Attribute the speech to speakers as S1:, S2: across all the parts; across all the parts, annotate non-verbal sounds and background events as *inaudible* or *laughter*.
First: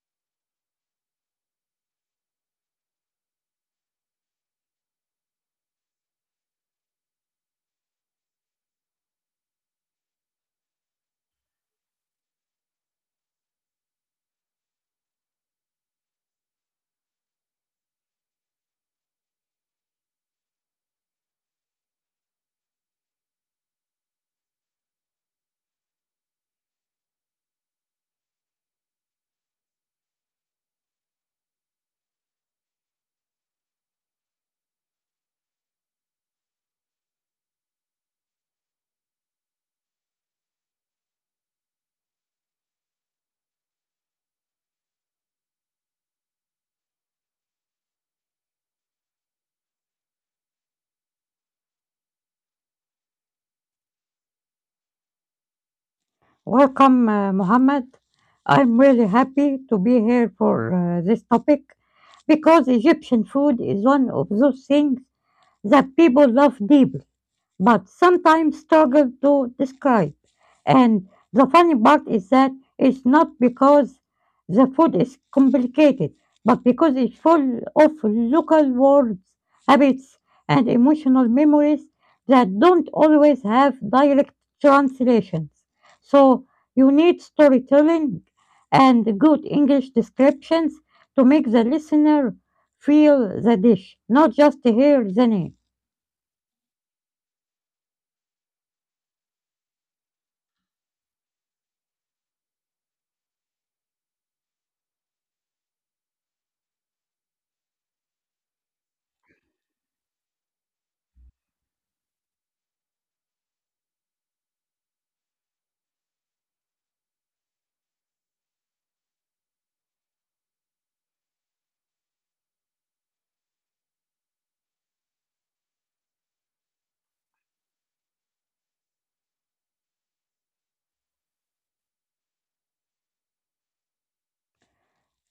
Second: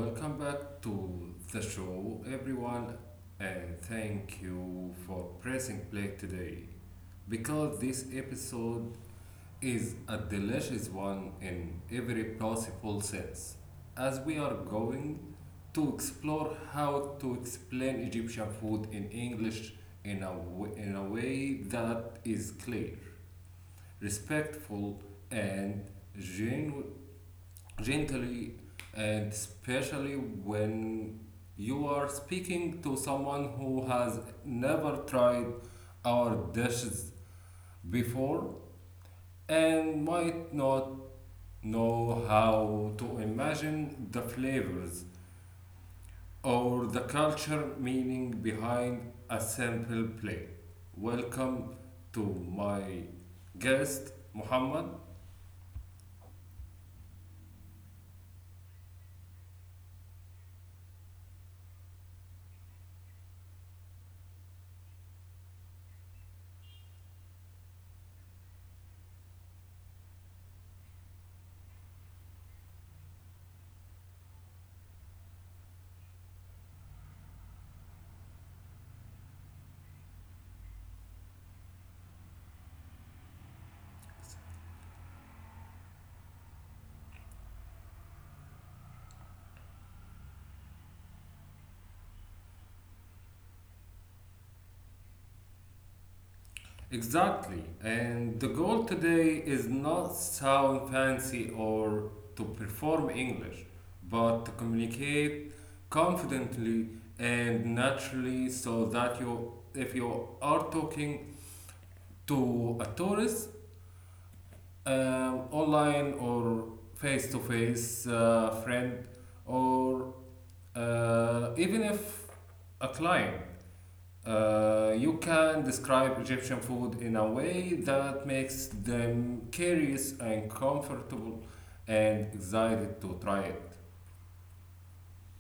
S1: welcome back to the show, everyone, and thank you for pressing play today because this episode is a delicious one in every possible sense. As we are going to explore how to explain Egyptian food in English in in a way that is clear, respectful, and genu- gently and especially when you are speaking to someone who has never tried our dishes before and might not know how to imagine the flavors or the culture meaning behind a simple plate. Welcome to my guest Muhammad.
S2: Welcome, Mohammed. I'm really happy to be here for this topic because Egyptian food is one of those things that people love deeply but sometimes struggle to describe. And the funny part is that it's not because the food is complicated, but because it's full of local words, habits, and emotional memories that don't always have direct translations. So you need storytelling and good English descriptions to make the listener feel the dish, not just hear the name.
S1: Exactly. And the goal today is not sound fancy or to perform English, but to communicate confidently and naturally so that you if you are talking to a tourist, online or face to face friend or even if a client, you can describe Egyptian food in a way that makes them curious and comfortable and excited to try it.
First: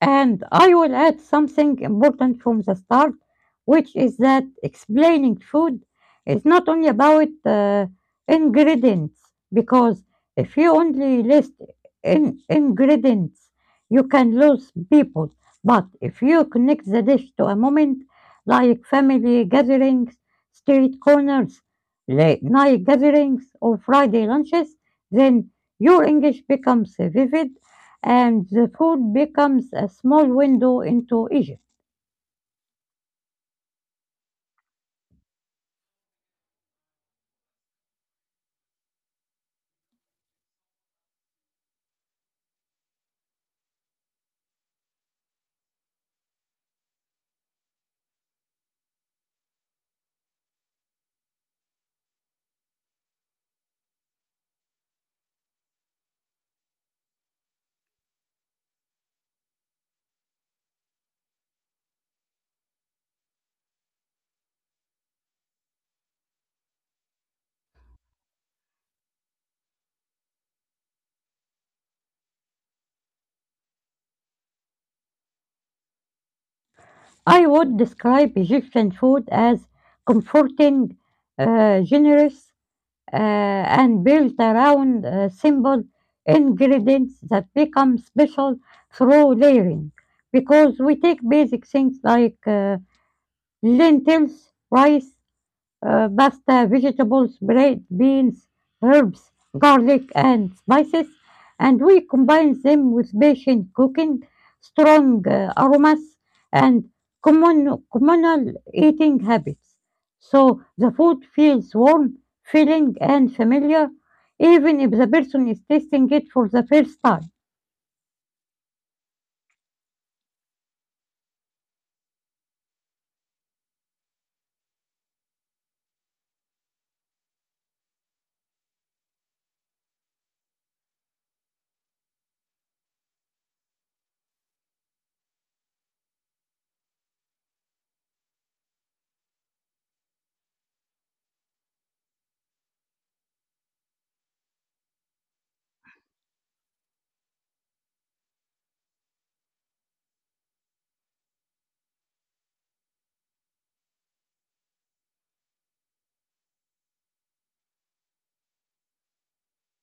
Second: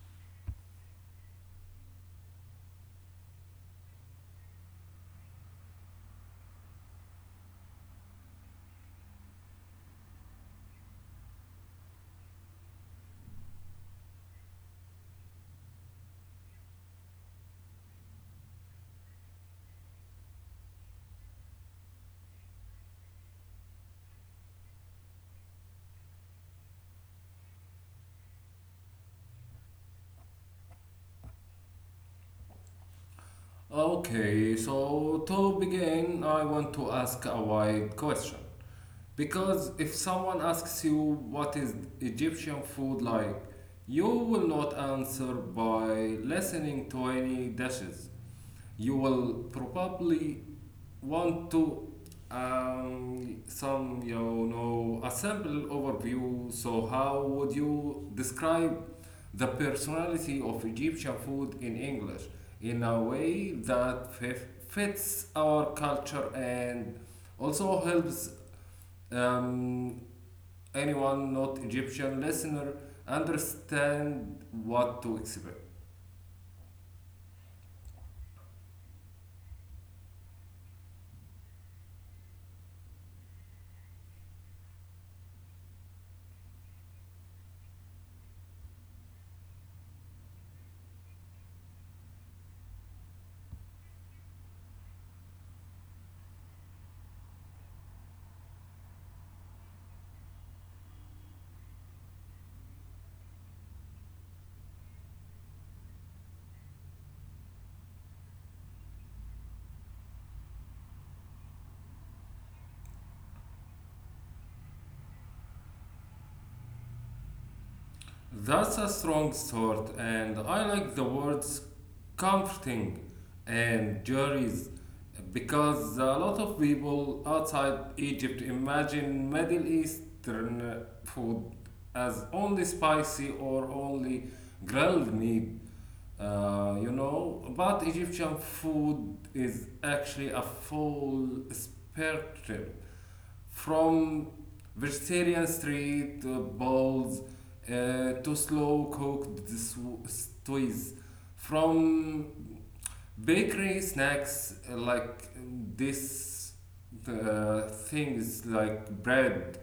S2: And I will add something important from the start, which is that explaining food is not only about ingredients, because if you only list ingredients, you can lose people. But if you connect the dish to a moment like family gatherings, street corners, late night gatherings, or Friday lunches, then your English becomes vivid and the food becomes a small window into Egypt.
S1: Okay, so to begin, I want to ask a wide question. Because if someone asks you what is Egyptian food like, you will not answer by listening to any dishes. You will probably want to, some you know a simple overview. So how would you describe the personality of Egyptian food in English in a way that fits our culture and also helps, um, anyone not Egyptian listener understand what to expect.
S2: I would describe Egyptian food as comforting, generous, uh, and built around simple ingredients that become special through layering. Because we take basic things like lentils, rice, pasta, vegetables, bread, beans, herbs, garlic, and spices, and we combine them with patient cooking, strong aromas, and communal eating habits. So the food feels warm, filling, and familiar, even if the person is tasting it for the first time.
S1: That's a strong sort, and I like the words comforting and juries because a lot of people outside Egypt imagine Middle Eastern food as only spicy or only grilled meat. You know, but Egyptian food is actually a full spectrum from vegetarian street bowls, to slow cooked stews, from bakery snacks like this, things like bread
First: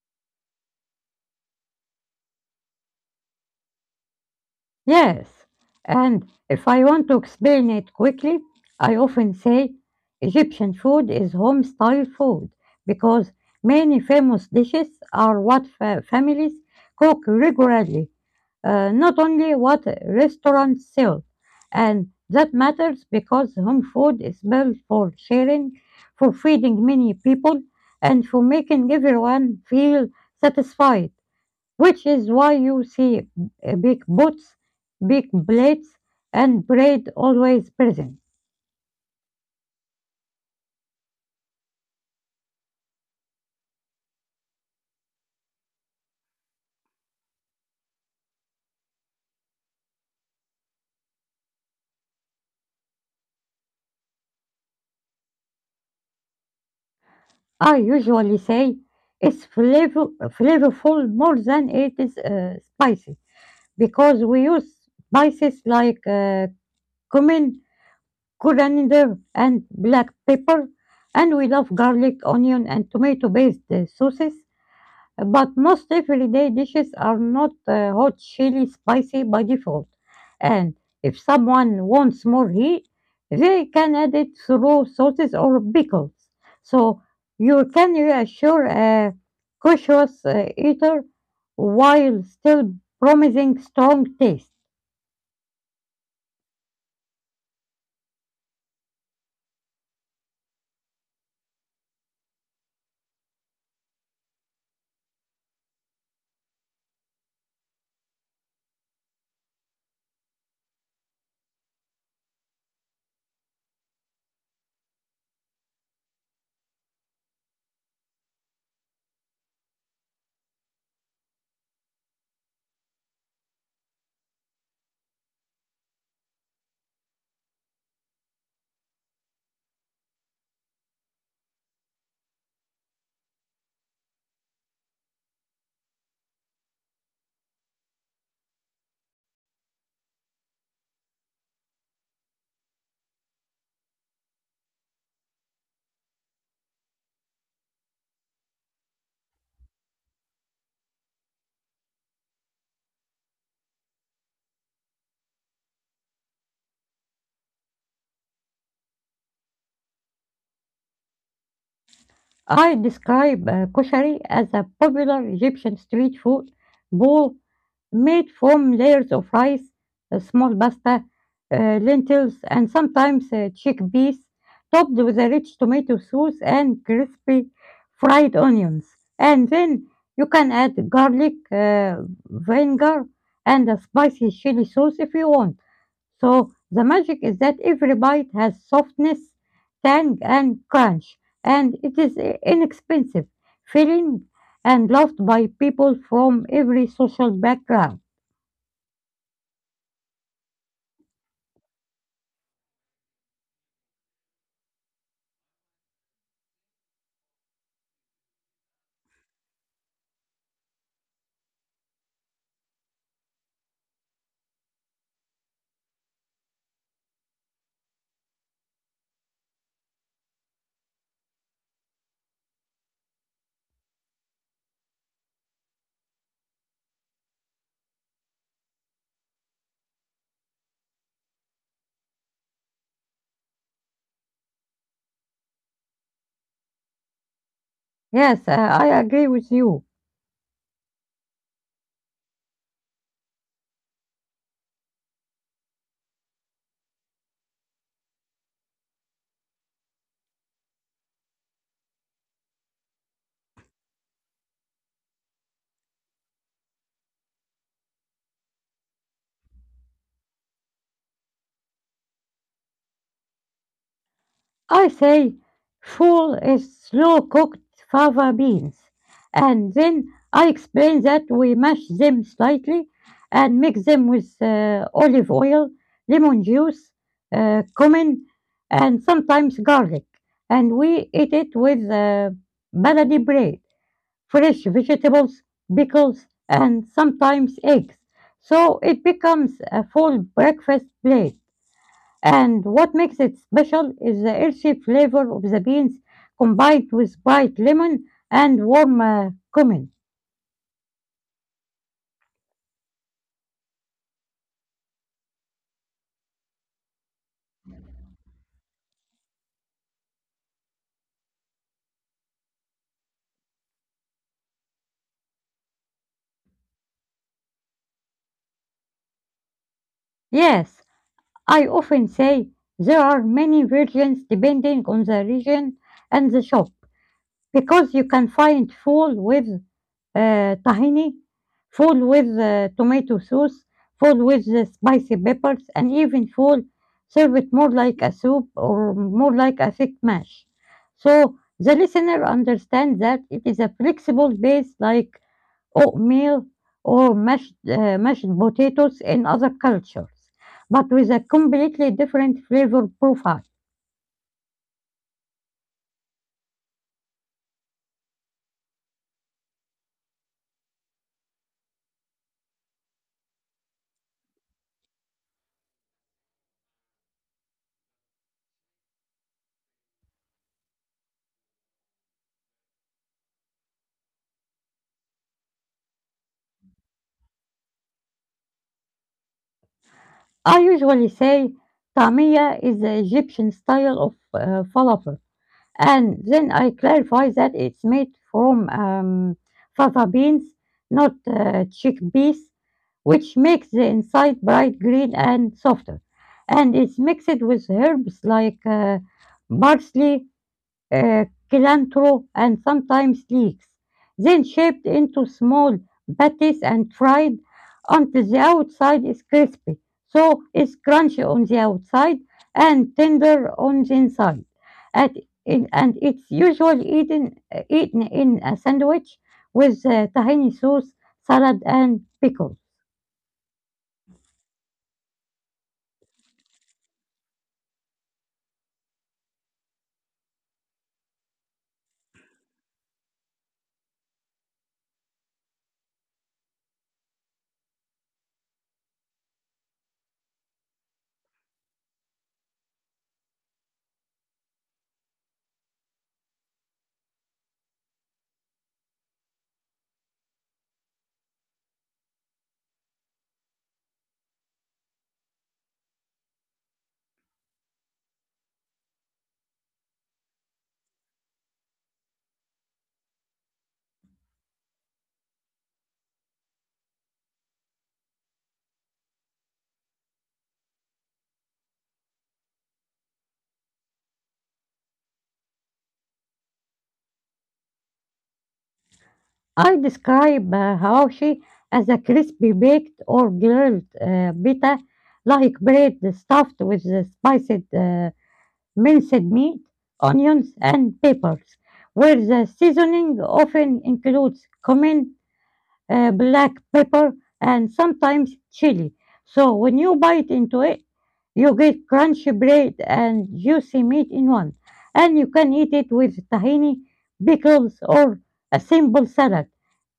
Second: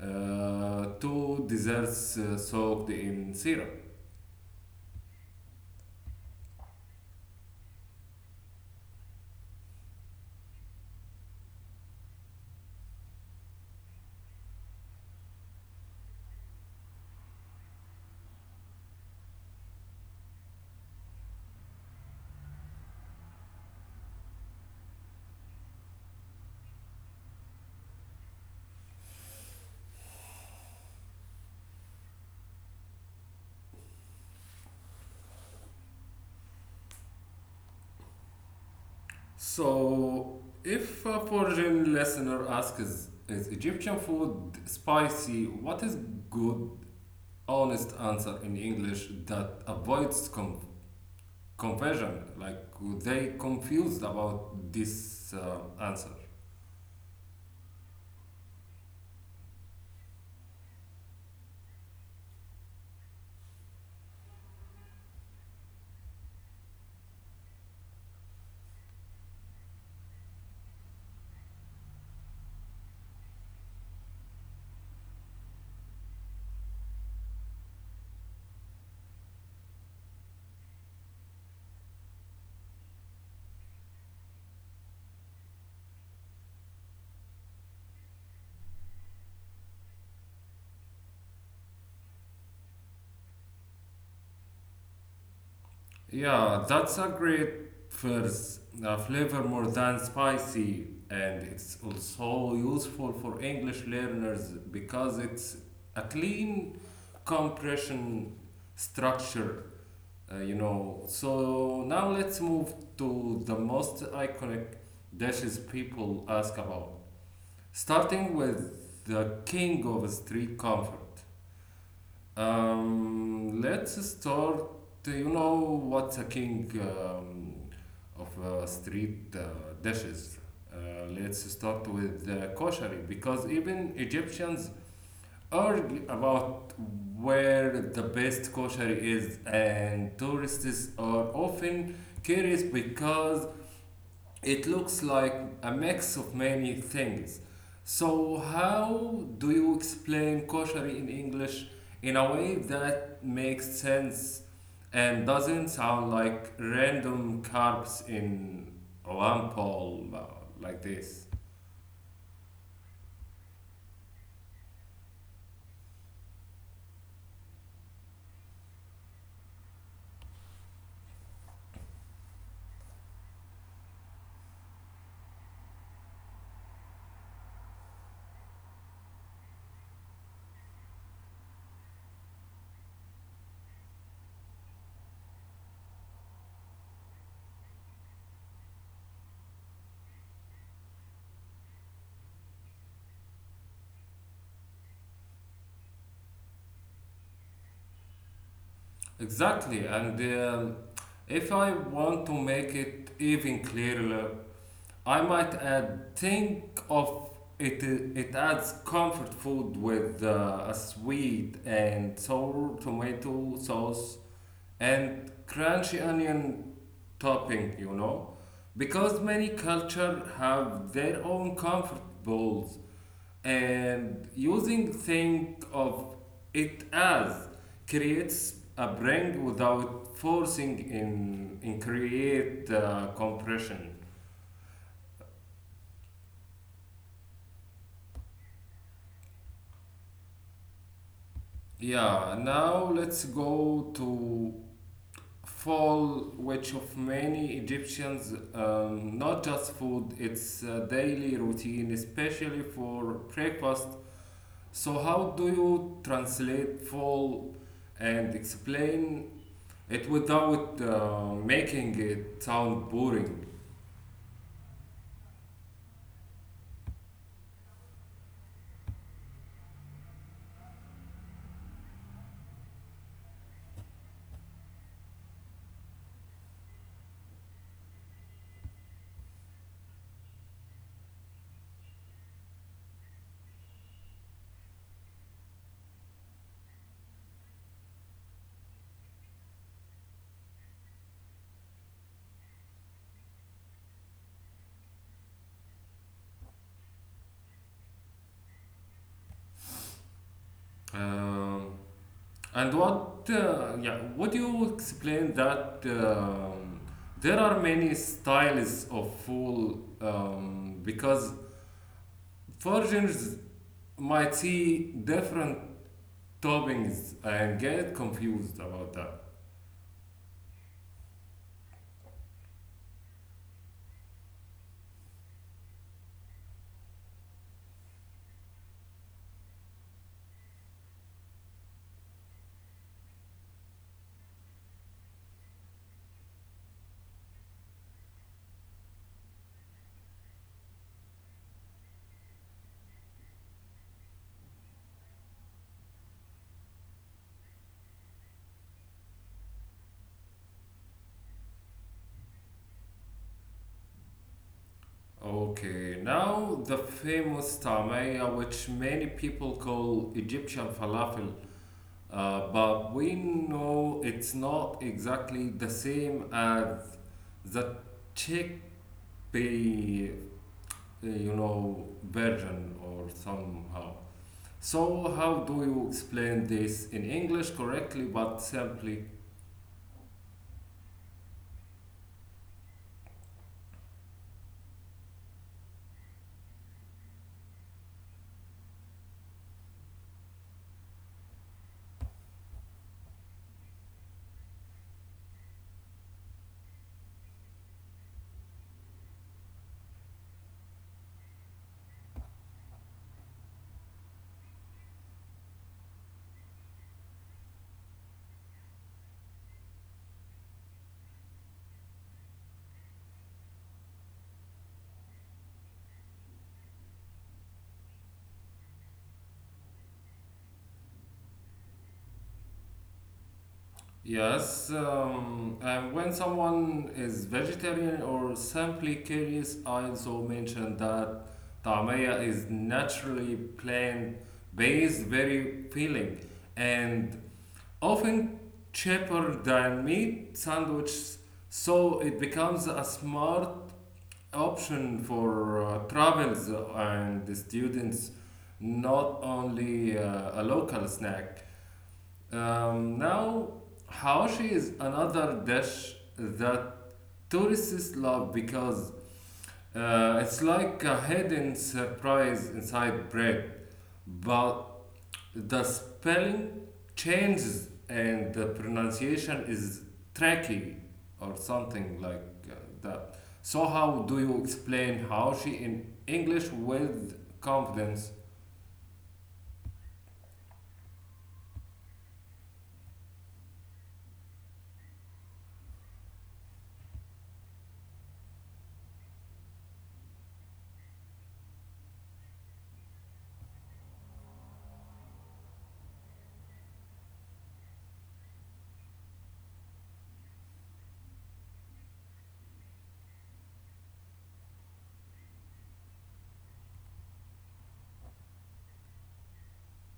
S1: to desserts soaked in syrup.
S2: Yes, and if I want to explain it quickly, I often say Egyptian food is home style food because many famous dishes are what families cook regularly, not only what restaurants sell. And that matters because home food is built for sharing, for feeding many people, and for making everyone feel satisfied, which is why you see big pots, big plates, and bread always present.
S1: So, if a foreign listener asks, is Egyptian food spicy? What is good, honest answer in English that avoids confusion? Like, they confused about this answer.
S2: I usually say it's flavorful more than it is spicy because we use spices like cumin, coriander, and black pepper, and we love garlic, onion, and tomato based sauces. But most everyday dishes are not hot, chili, spicy by default. And if someone wants more heat, they can add it through sauces or pickles. So you can reassure a cautious eater while still promising strong taste.
S1: Yeah, that's a great first, flavor more than spicy, and it's also useful for English learners because it's a clean compression structure, you know. So now let's move to the most iconic dishes people ask about. Starting with the king of street comfort. Let's start. You know what's a king of street dishes? Uh, let's start with koshari because even Egyptians argue about where the best kosher is, and tourists are often curious because it looks like a mix of many things. So, how do you explain kosher in English in a way that makes sense and doesn't sound like random carbs in one pole, like this?
S2: I describe koshari as a popular Egyptian street food bowl made from layers of rice, small pasta, lentils, and sometimes chickpeas, topped with a rich tomato sauce and crispy fried onions. And then you can add garlic, vinegar, and a spicy chili sauce if you want. So the magic is that every bite has softness, tang, and crunch, and it is inexpensive, filling, and loved by people from every social background.
S1: Exactly, and if I want to make it even clearer, I might add think of it. It adds comfort food with a sweet and sour tomato sauce and crunchy onion topping. You know, because many culture have their own comfort bowls and using think of it as creates a brand without forcing in create compression.
S2: Yes, I agree with you.
S1: Yeah, now let's go to fall which of many egyptians, not just food, it's a daily routine especially for breakfast. So how do you translate fall and explain it without making it sound boring.
S2: I say full is slow cooked fava beans. And then I explain that we mash them slightly and mix them with olive oil, lemon juice, cumin, and sometimes garlic. And we eat it with baladi bread, fresh vegetables, pickles, and sometimes eggs. So it becomes a full breakfast plate. And what makes it special is the earthy flavor of the beans combined with bright lemon and warm cumin.
S1: Um, and what, yeah, would you explain that, there are many styles of fool, because foreigners might see different toppings and get confused about that.
S2: Yes, I often say there are many versions depending on the region and the shop because you can find full with آآ tahini, full with tomato sauce, full with spicy peppers, and even full serve it more like a soup or more like a thick mash. So the listener understands that it is a flexible base like oatmeal or mashed potatoes in other cultures, but with a completely different flavor profile.
S1: Okay, now the famous tamaya, which many people call Egyptian falafel. But we know it's not exactly the same as the chickpea, you know, version or somehow. So how do you explain this in English correctly but simply?
S2: I usually say tamia is the Egyptian style of falafel. And then I clarify that it's made from fava beans, not chickpeas, which makes the inside bright green and softer. And it's mixed with herbs like parsley, uh, cilantro, and sometimes leeks, then shaped into small patties and fried until the outside is crispy. So it's crunchy on the outside and tender on the inside. At, and it's usually eaten in a sandwich with tahini sauce, salad, and pickles.
S1: Yes, and when someone is vegetarian or simply curious, I also mentioned that tamaya is naturally plant-based, very filling, and often cheaper than meat sandwiches, so it becomes a smart option for travels and the students, not only a local snack. Now, hawashi is another dish that tourists love because it's like a hidden surprise inside bread, but the spelling changes and the pronunciation is tricky or something like uh, that. So, how do you explain how she in English with confidence?
S2: I describe hawashi as a crispy baked or grilled pita like bread stuffed with the spiced minced meat, onions, and peppers, where the seasoning often includes cumin, black pepper, and sometimes chili. So when you bite into it, you get crunchy bread and juicy meat in one. And you can eat it with tahini, pickles, or a simple salad,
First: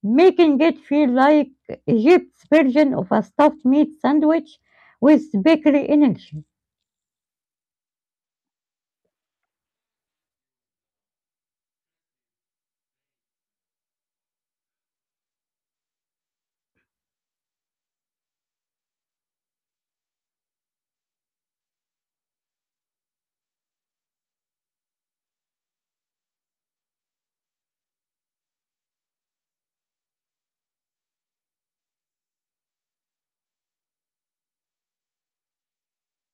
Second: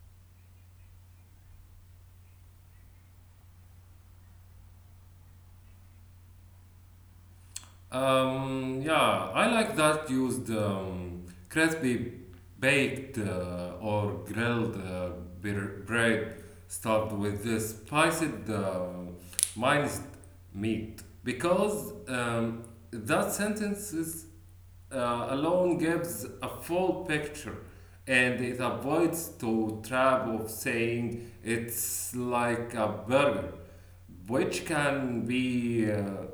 S2: making it feel like Egypt's version of a stuffed meat sandwich with bakery energy.
S1: Yeah, I like that used crispy baked or grilled bread stuffed with the spiced minced meat because that sentence is alone gives a full picture and it avoids to trap of saying it's like a burger which can be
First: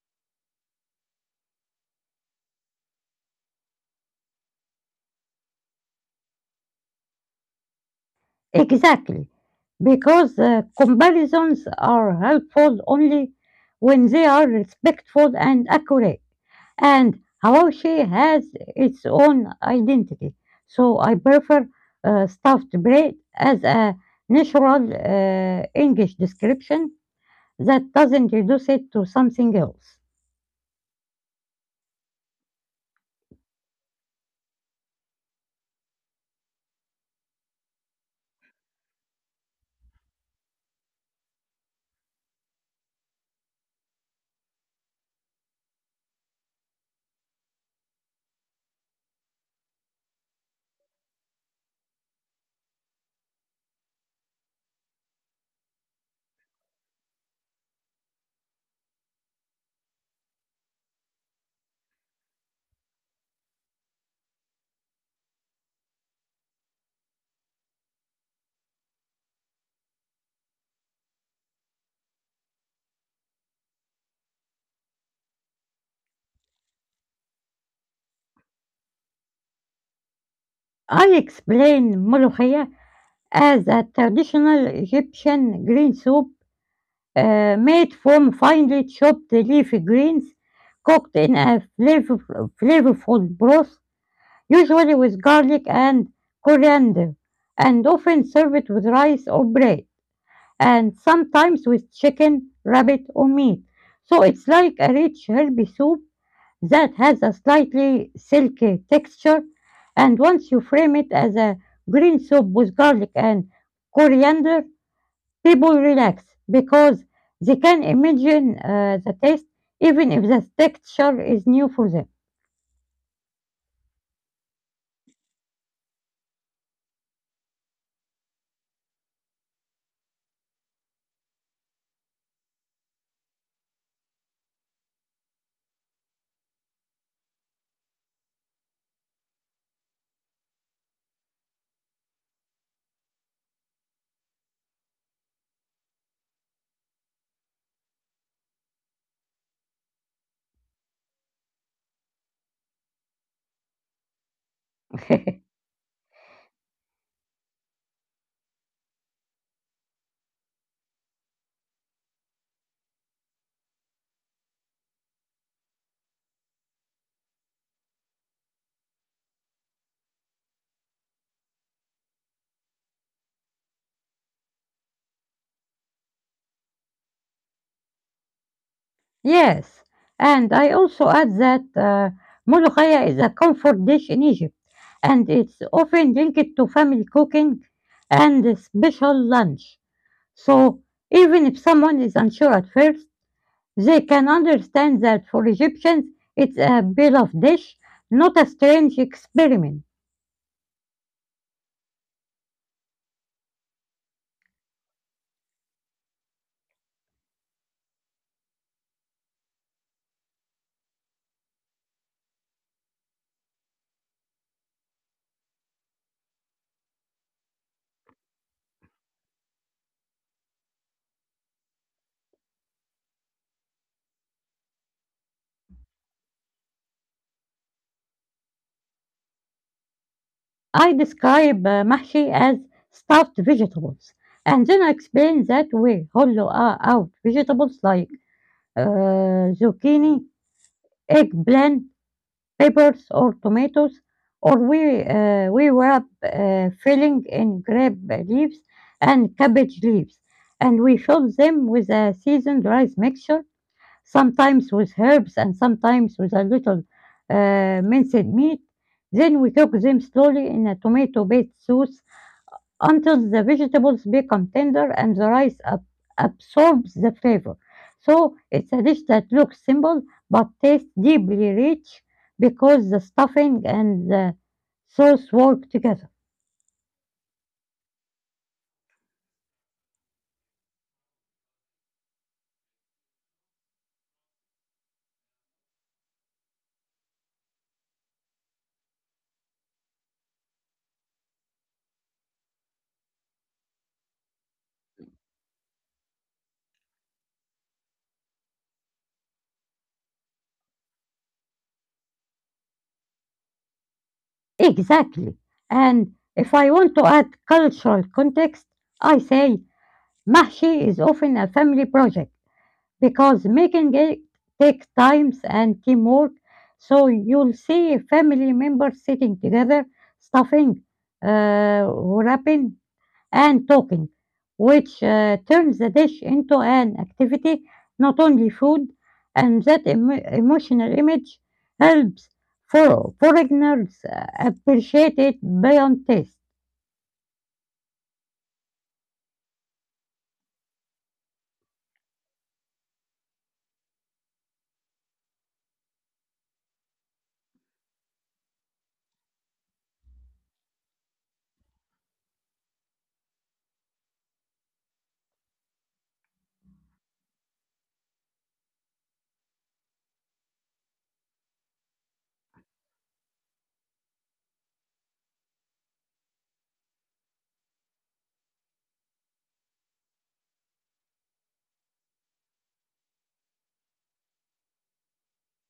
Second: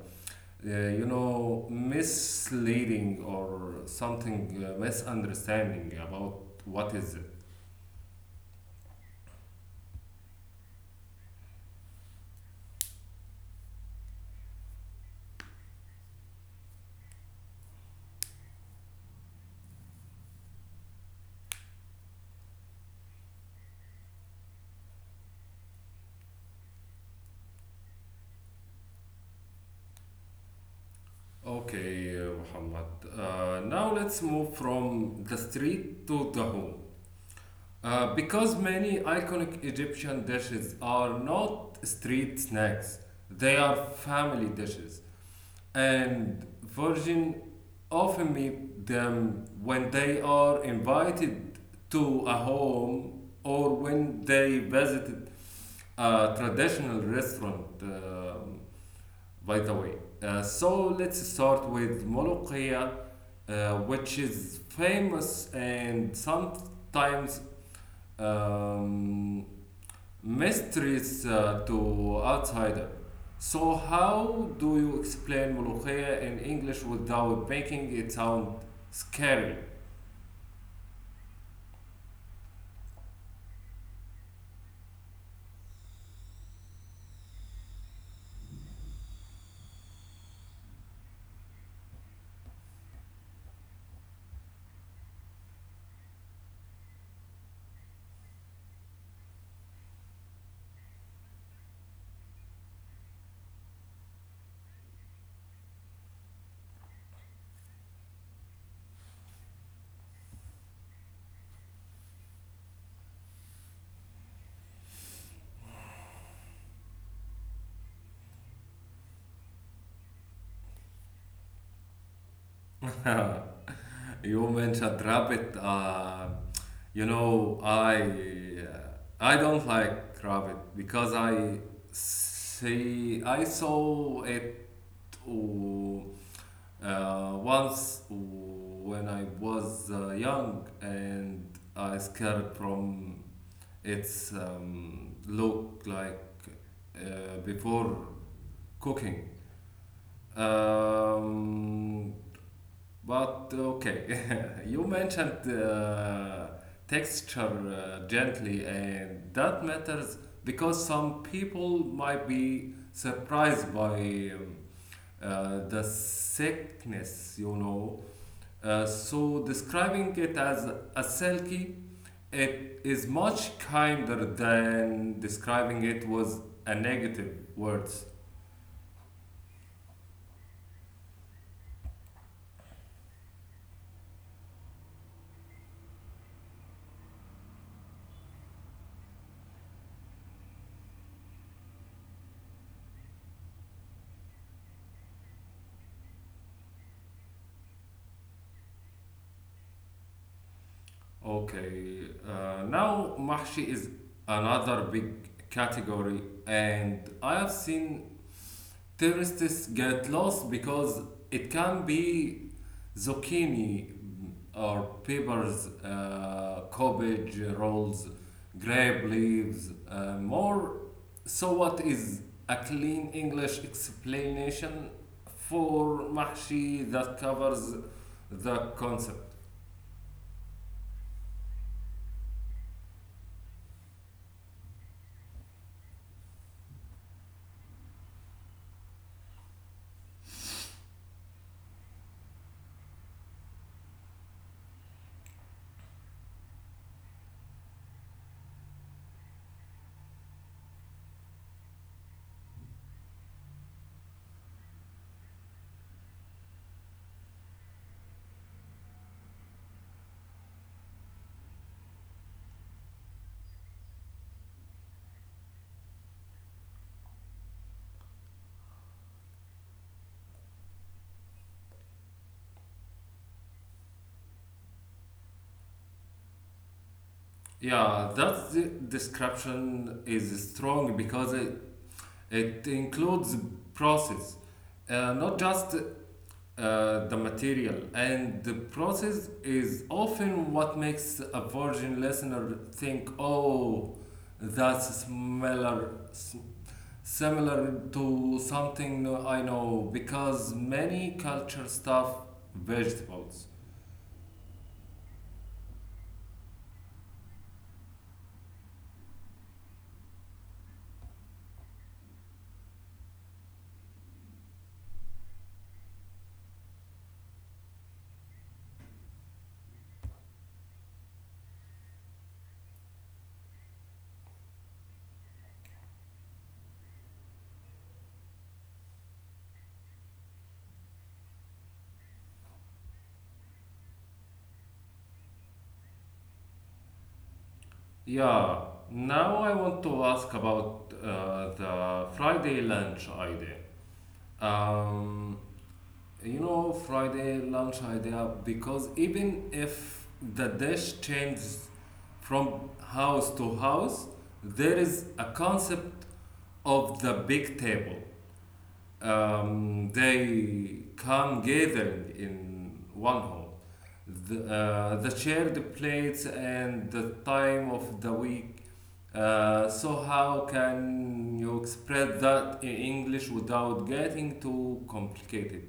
S1: you know misleading or something misunderstanding about what is it.
S2: Exactly, because comparisons are helpful only when they are respectful and accurate. And Hawashi has its own identity, so I prefer stuffed bread as a natural English description that doesn't reduce it to something else.
S1: Okay Muhammad, now let's move from the street to the home. Because many iconic Egyptian dishes are not street snacks, they are family dishes, and Virgin often meet them when they are invited to a home or when they visited a traditional restaurant. Um, by the way, so let's start with Molokhia, which is famous and sometimes, um, mysteries to outsider. So how do you explain Molokhia in English without making it sound scary?
S2: I explain molokhia as a traditional Egyptian green soup, made from finely chopped leafy greens, cooked in a flavorful broth, usually with garlic and coriander, and often served with rice or bread, and sometimes with chicken, rabbit, or meat. So it's like a rich, herby soup that has a slightly silky texture. And once you frame it as a green soup with garlic and coriander, people relax because they can imagine the taste even if the texture is new for them.
S1: *laughs* You mentioned rabbit. You know, I don't like rabbit because I saw it و, once when I was young and I scared from its, look like before cooking. Um, but okay, *laughs* you mentioned
S2: *laughs*
S1: texture gently, and that matters because some people might be surprised by um, the sickness, you know. So describing it as a silky, it is much kinder than describing it was a negative words.
S2: Yes, and I also add that molokhaya is a comfort dish in Egypt and it's often linked to family cooking and a special lunch. So even if someone is unsure at first, they can understand that for Egyptians it's a beloved dish, not a strange experiment.
S1: Okay, now mahshi is another big category, and I have seen tourists get lost because it can be zucchini or peppers, cabbage rolls, grape leaves, more. So, what is a clean English explanation for mahshi that covers the concept?
S2: I describe mahshi as stuffed vegetables, and then I explain that we hollow out vegetables like zucchini, eggplant, peppers or tomatoes, or we wrap filling in grape leaves and cabbage leaves, and we fill them with a seasoned rice mixture, sometimes with herbs and sometimes with a little minced meat. Then we cook them slowly in a tomato-based sauce until the vegetables become tender and the rice absorbs the flavor. So it's a dish that looks simple but tastes deeply rich because the stuffing and the sauce work together.
S1: Yeah, that description is strong because it includes process, not just the material, and the process is often what makes a virgin listener think oh that's similar to something I know because many culture stuff vegetables.
S2: Exactly. And if I want to add cultural context, I say mahshi is often a family project because making it take times and teamwork. So you'll see family members sitting together, stuffing, wrapping, and talking, which turns the dish into an activity, not only food. And that emotional image helps for foreigners appreciate it beyond taste.
S1: Yeah, now I want to ask about the Friday lunch idea. Um, you know, Friday lunch idea because even if the dish changes from house to house, there is a concept of the big table. They come gathering in one home. The, the shared plates and the time of the week. So how can you express that in English without getting too complicated?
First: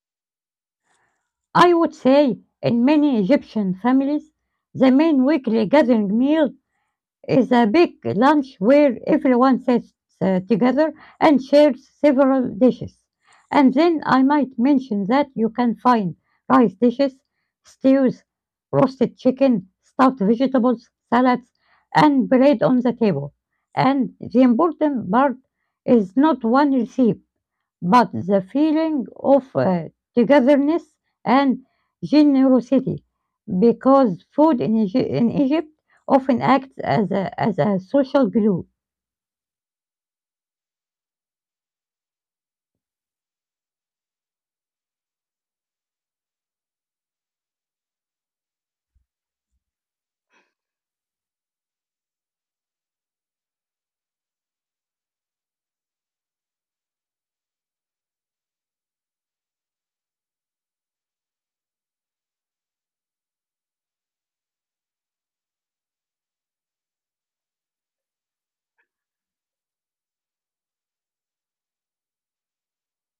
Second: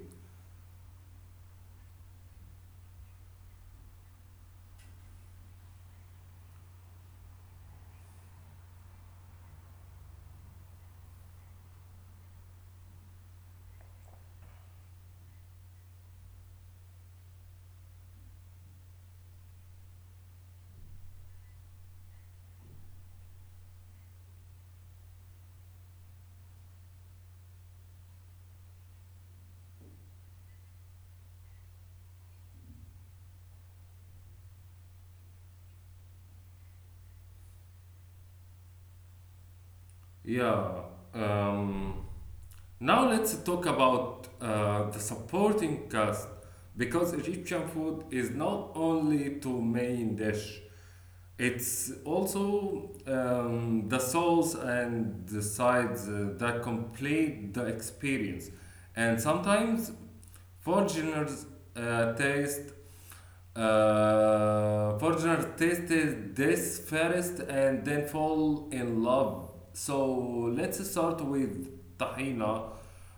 S2: I would say in many Egyptian families, the main weekly gathering meal is a big lunch where everyone sits together and shares several dishes. And then I might mention that you can find rice dishes, stews, roasted chicken, stuffed vegetables, salads, and bread on the table. And the important part is not one recipe, but the feeling of togetherness and generosity, because food in Egypt often acts as a social glue.
S1: Yeah. Um, now let's talk about the supporting cast because Egyptian food is not only two main dish. It's also, the sauce and the sides that complete the experience, and sometimes foreigners taste Forger tasted this first and then fall in love. So let's start with tahina,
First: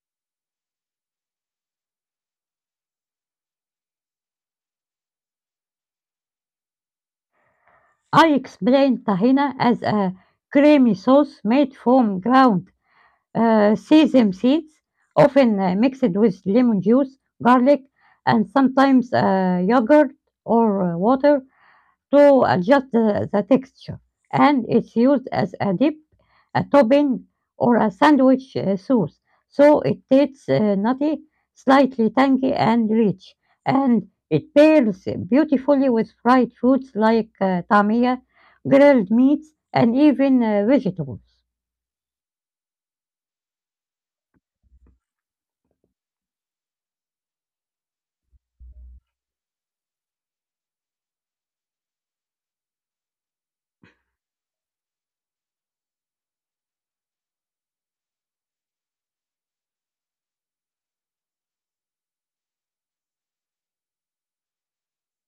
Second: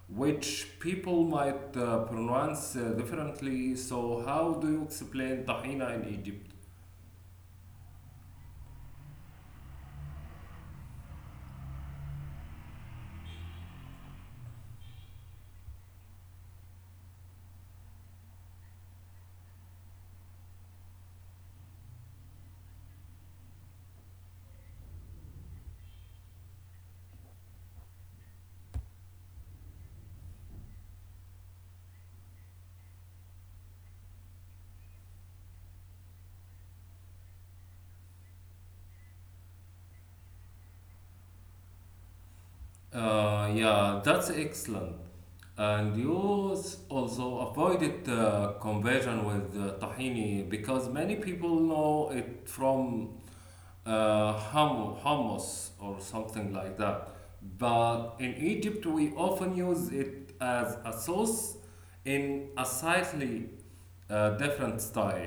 S1: which people might pronounce differently. So how do you explain tahina in Egypt?
S2: I explained tahina as a creamy sauce made from ground sesame seeds, often mixed with lemon juice, garlic, and sometimes yogurt or water to adjust the texture, and it's used as a dip, a topping, or a sandwich sauce. So it tastes nutty, slightly tangy, and rich, and it pairs beautifully with fried foods like tamia, grilled meats, and even vegetables.
S1: Yeah, that's excellent. And you also avoided conversion with tahini because many people know it from uh, hummus or something like that. But in Egypt, we often use it as a sauce in a slightly different style.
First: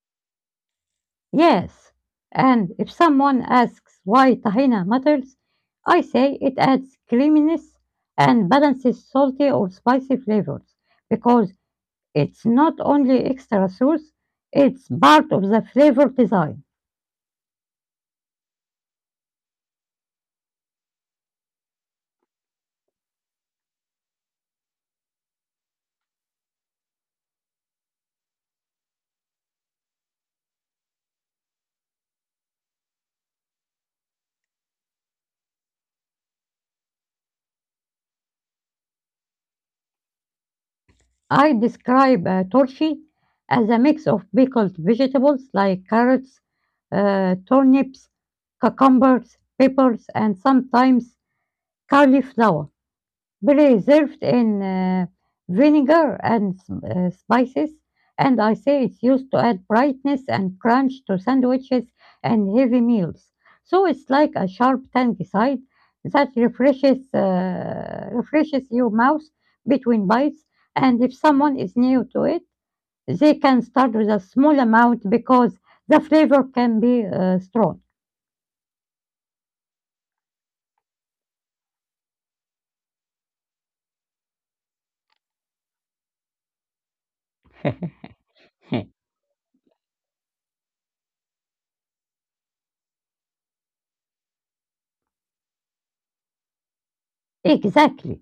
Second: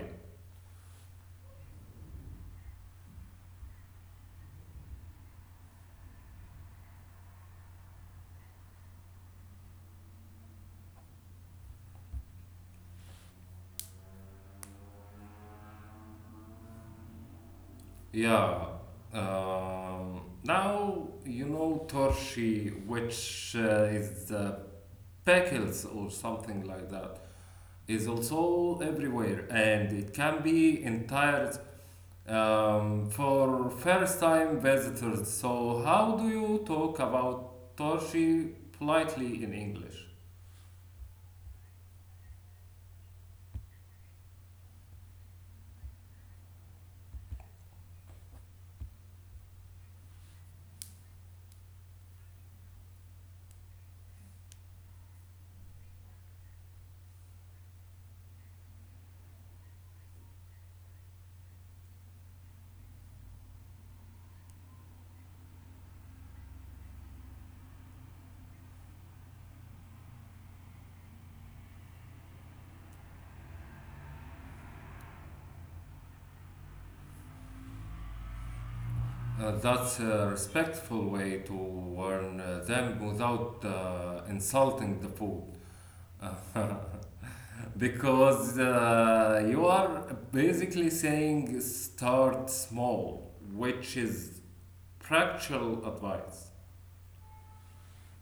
S2: Yes, and if someone asks why tahina matters, I say it adds creaminess and balances salty or spicy flavors because it's not only extra sauce, it's part of the flavor design.
S1: Yeah. Now you know torshi, which is the pickles or something like that, is also everywhere, and it can be entire, for first time visitors. So, how do you talk about Toshi politely in English?
S2: I describe a torchy as a mix of pickled vegetables like carrots, turnips, cucumbers, peppers, and sometimes cauliflower, preserved in vinegar and spices. And I say it's used to add brightness and crunch to sandwiches and heavy meals. So it's like a sharp tangy side that refreshes your mouth between bites. And if someone is new to it, they can start with a small amount because the flavor can be strong.
S1: That's a respectful way to warn them without insulting the food. *laughs* Because you are basically saying start small, which is practical advice.
S2: *laughs* Exactly.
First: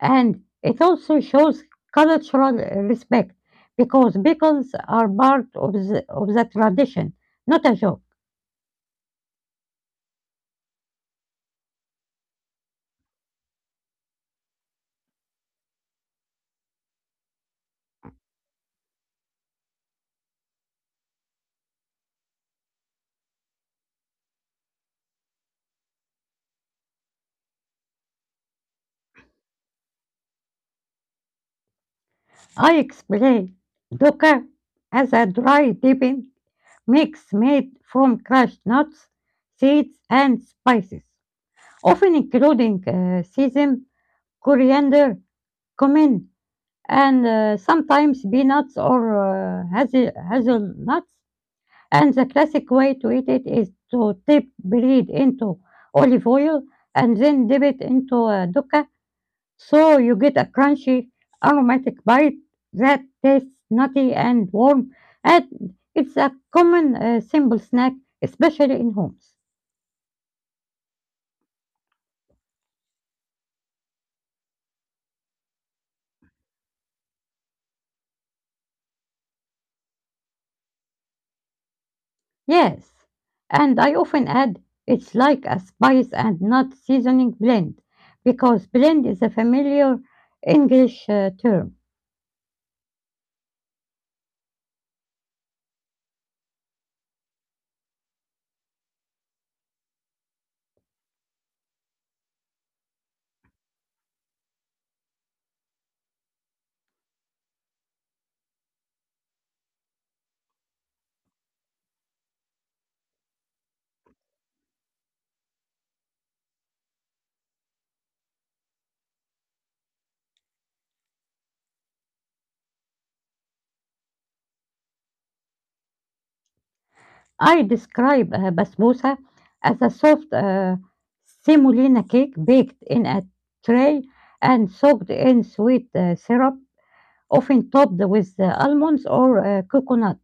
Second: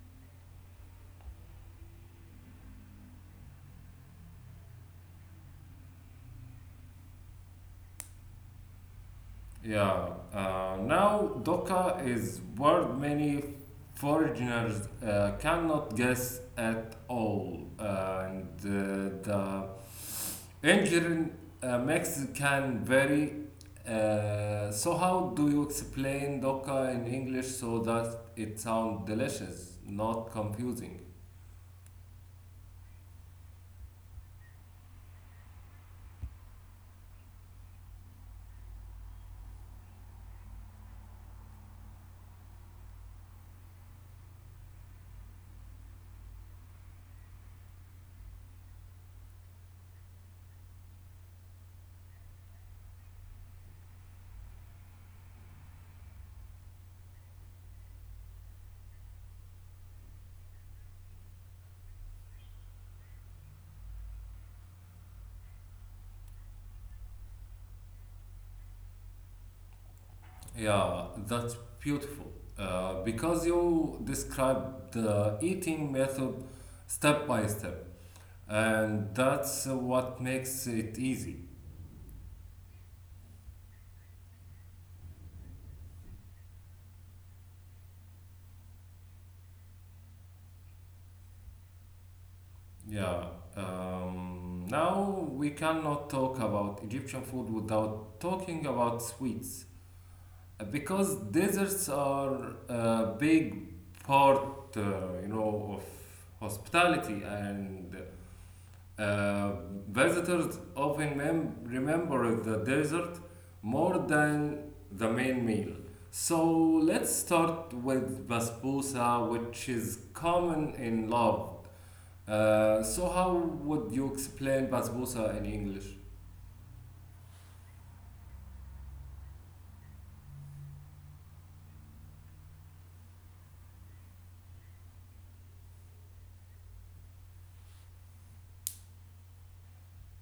S2: And it also shows cultural respect because pickles are part of the tradition, not a joke.
S1: Yeah, now Doka is word many foreigners cannot guess at all, and the engine makes can vary. So how do you explain Doka in English so that it sounds delicious, not confusing?
S2: I explain doka as a dry dipping mix made from crushed nuts, seeds, and spices, often including sesame, coriander, cumin, and sometimes peanuts or hazelnuts. And the classic way to eat it is to dip bread into olive oil and then dip it into a dukkah so you get a crunchy, aromatic bite that tastes nutty and warm. And it's a common simple snack, especially in homes.
S1: Yeah, that's beautiful. Because you describe the eating method step by step. And that's what makes it easy.
S2: Yes, and I often add it's like a spice and nut seasoning blend because blend is a familiar English term.
S1: Yeah. Now we cannot talk about Egyptian food without talking about sweets. Because desserts are a big part, you know, of hospitality and, Uh, visitors often remember the dessert more than the main meal. So let's start with basbousa, which is common in love. So how would you explain basbousa in English?
S2: I describe a basbousa as a soft semolina cake baked in a tray and soaked in sweet syrup, often topped with almonds or coconut.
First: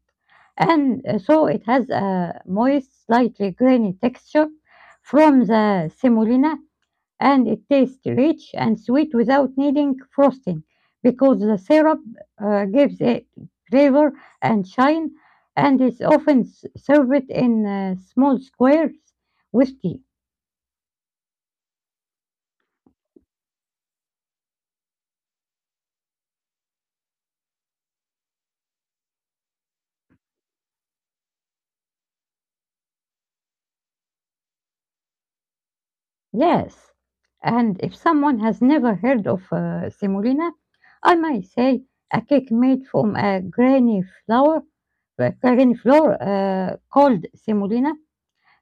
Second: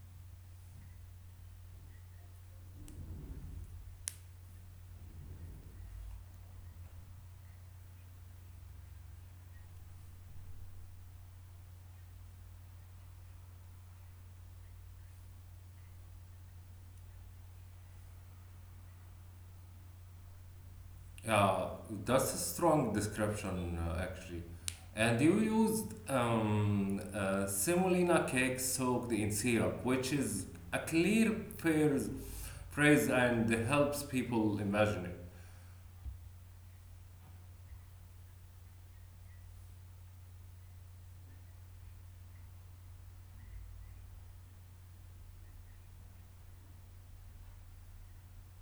S2: And so it has a moist, slightly grainy texture from the semolina, and it tastes rich and sweet without needing frosting because the syrup gives it flavor and shine, and is often served in small squares with tea.
S1: Yeah, that's a strong description actually. And you used semolina cake soaked in syrup, which is a clear phrase, phrase and helps people imagine it.
S2: Yes, and if someone has never heard of semolina, I might say a cake made from a granny flour called semolina,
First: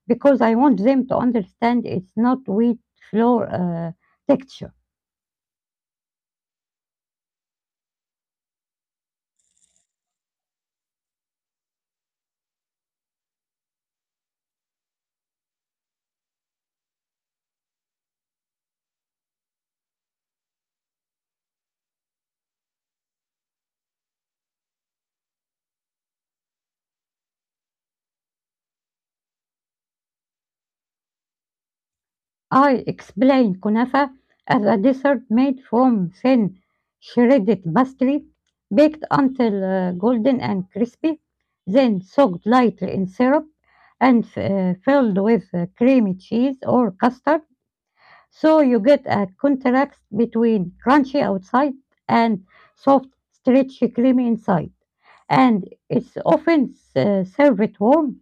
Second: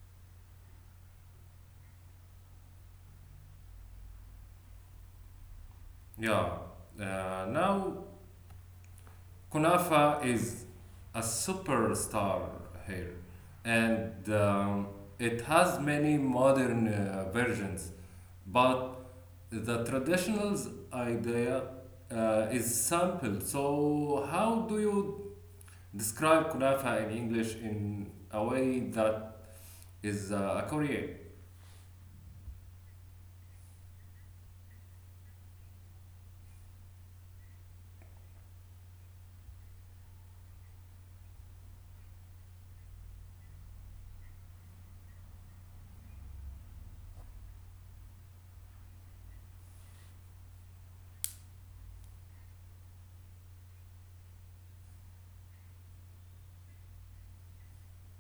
S2: because I want them to understand it's not wheat flour texture.
S1: Yeah. Now kunafa is a superstar here, and it has many modern versions, but the traditional idea is sampled. So, how do you describe kunafa in English in a way that is accurate?
S2: I explained kunafa as a dessert made from thin shredded pastry, baked until golden and crispy, then soaked lightly in syrup and filled with creamy cheese or custard. So you get a contrast between crunchy outside and soft, stretchy, creamy inside. And it's often served warm,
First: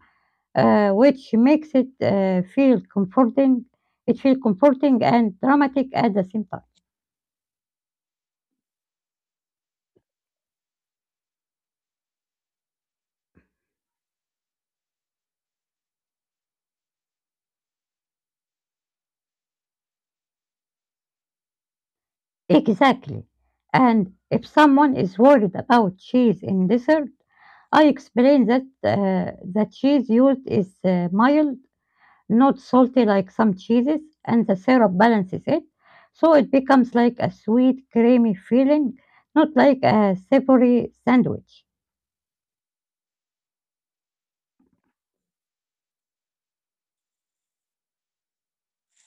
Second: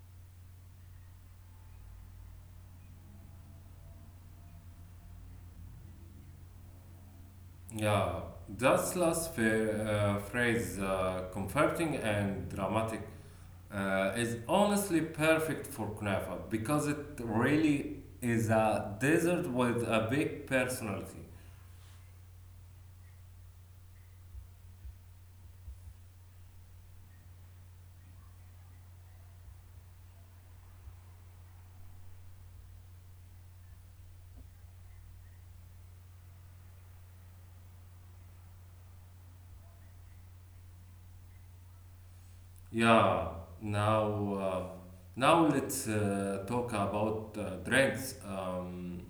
S2: which makes it feel comforting. It feels comforting and dramatic at the same time.
S1: Yeah, that last phrase, comforting and dramatic, is honestly perfect for kunafa because it really is a desert with a big personality.
S2: Exactly. And if someone is worried about cheese in dessert, I explain that the cheese used is mild, not salty like some cheeses, and the syrup balances it, so it becomes like a sweet, creamy feeling, not like a savory sandwich.
S1: Yeah, now now let's talk about drinks.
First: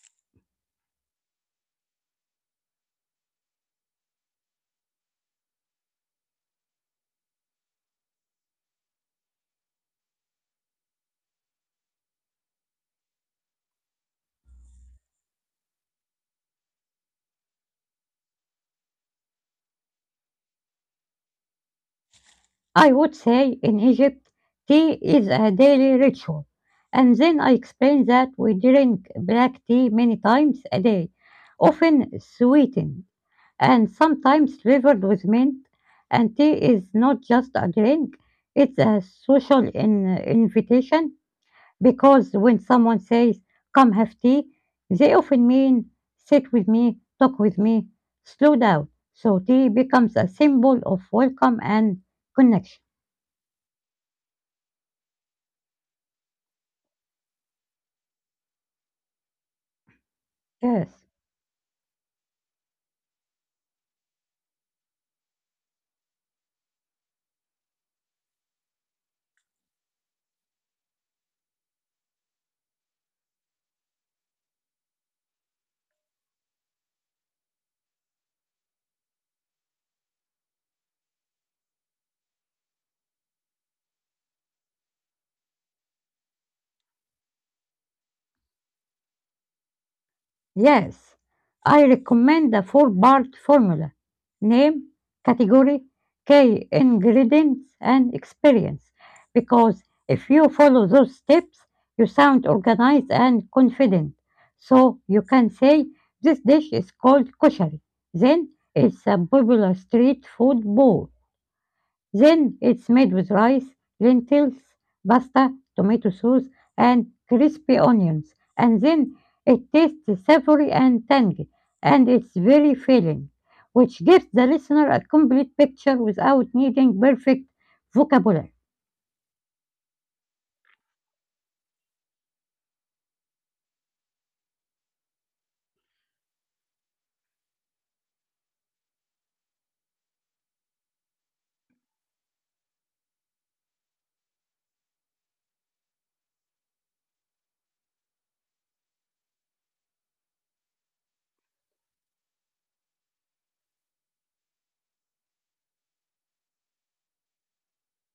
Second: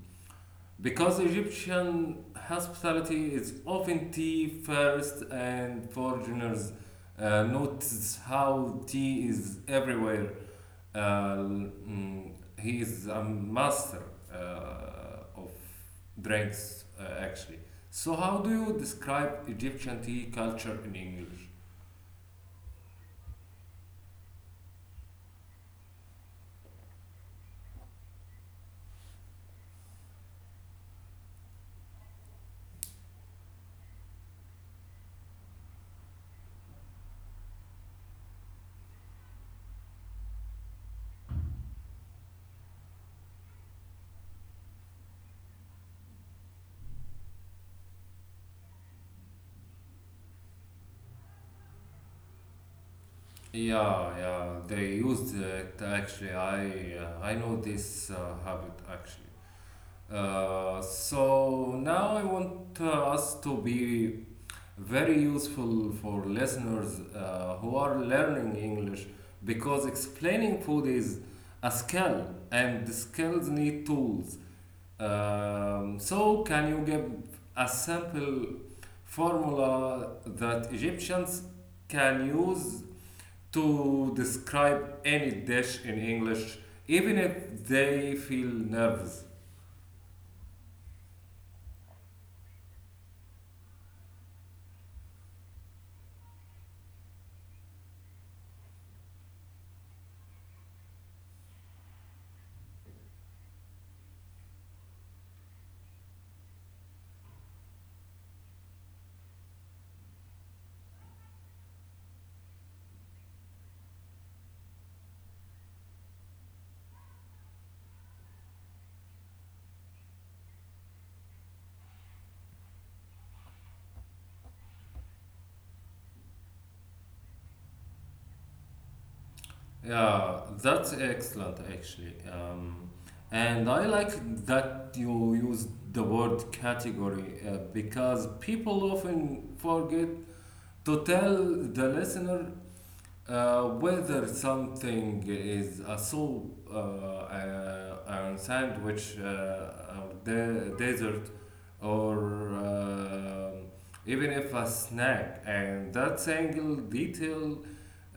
S1: Because Egyptian hospitality is often tea first, and foreigners notice how tea is everywhere. Mm, he is a master of drinks, actually. So, how do you describe Egyptian tea culture in English?
S2: I would say in Egypt, tea is a daily ritual. And then I explained that we drink black tea many times a day, often sweetened and sometimes flavored with mint. And tea is not just a drink, it's a social invitation because when someone says, "Come have tea," they often mean sit with me, talk with me, slow down. So tea becomes a symbol of welcome and connection.
S1: Yeah, yeah, they used it actually. I know this habit actually. Uh,
S2: Yes,
S1: so now I want us to be very useful for listeners who are learning English because explaining food is a skill and the skills need tools. So can you give a simple formula that Egyptians can use to describe any dish in English, even if they feel nervous?
S2: yes. I recommend the four-part formula. Name, category, key ingredients, and experience. Because if you follow those steps, you sound organized and confident. So you can say, this dish is called koshari. Then it's a popular street food bowl. Then it's made with rice, lentils, pasta, tomato sauce, and crispy onions. And then it tastes savory and tangy, and it's very filling, which gives the listener a complete picture without needing perfect vocabulary.
S1: Yeah, that's excellent actually. And I like that you use the word category because people often forget to tell the listener whether something is a soup, a sandwich, uh, dessert, or even if a snack, and that single detail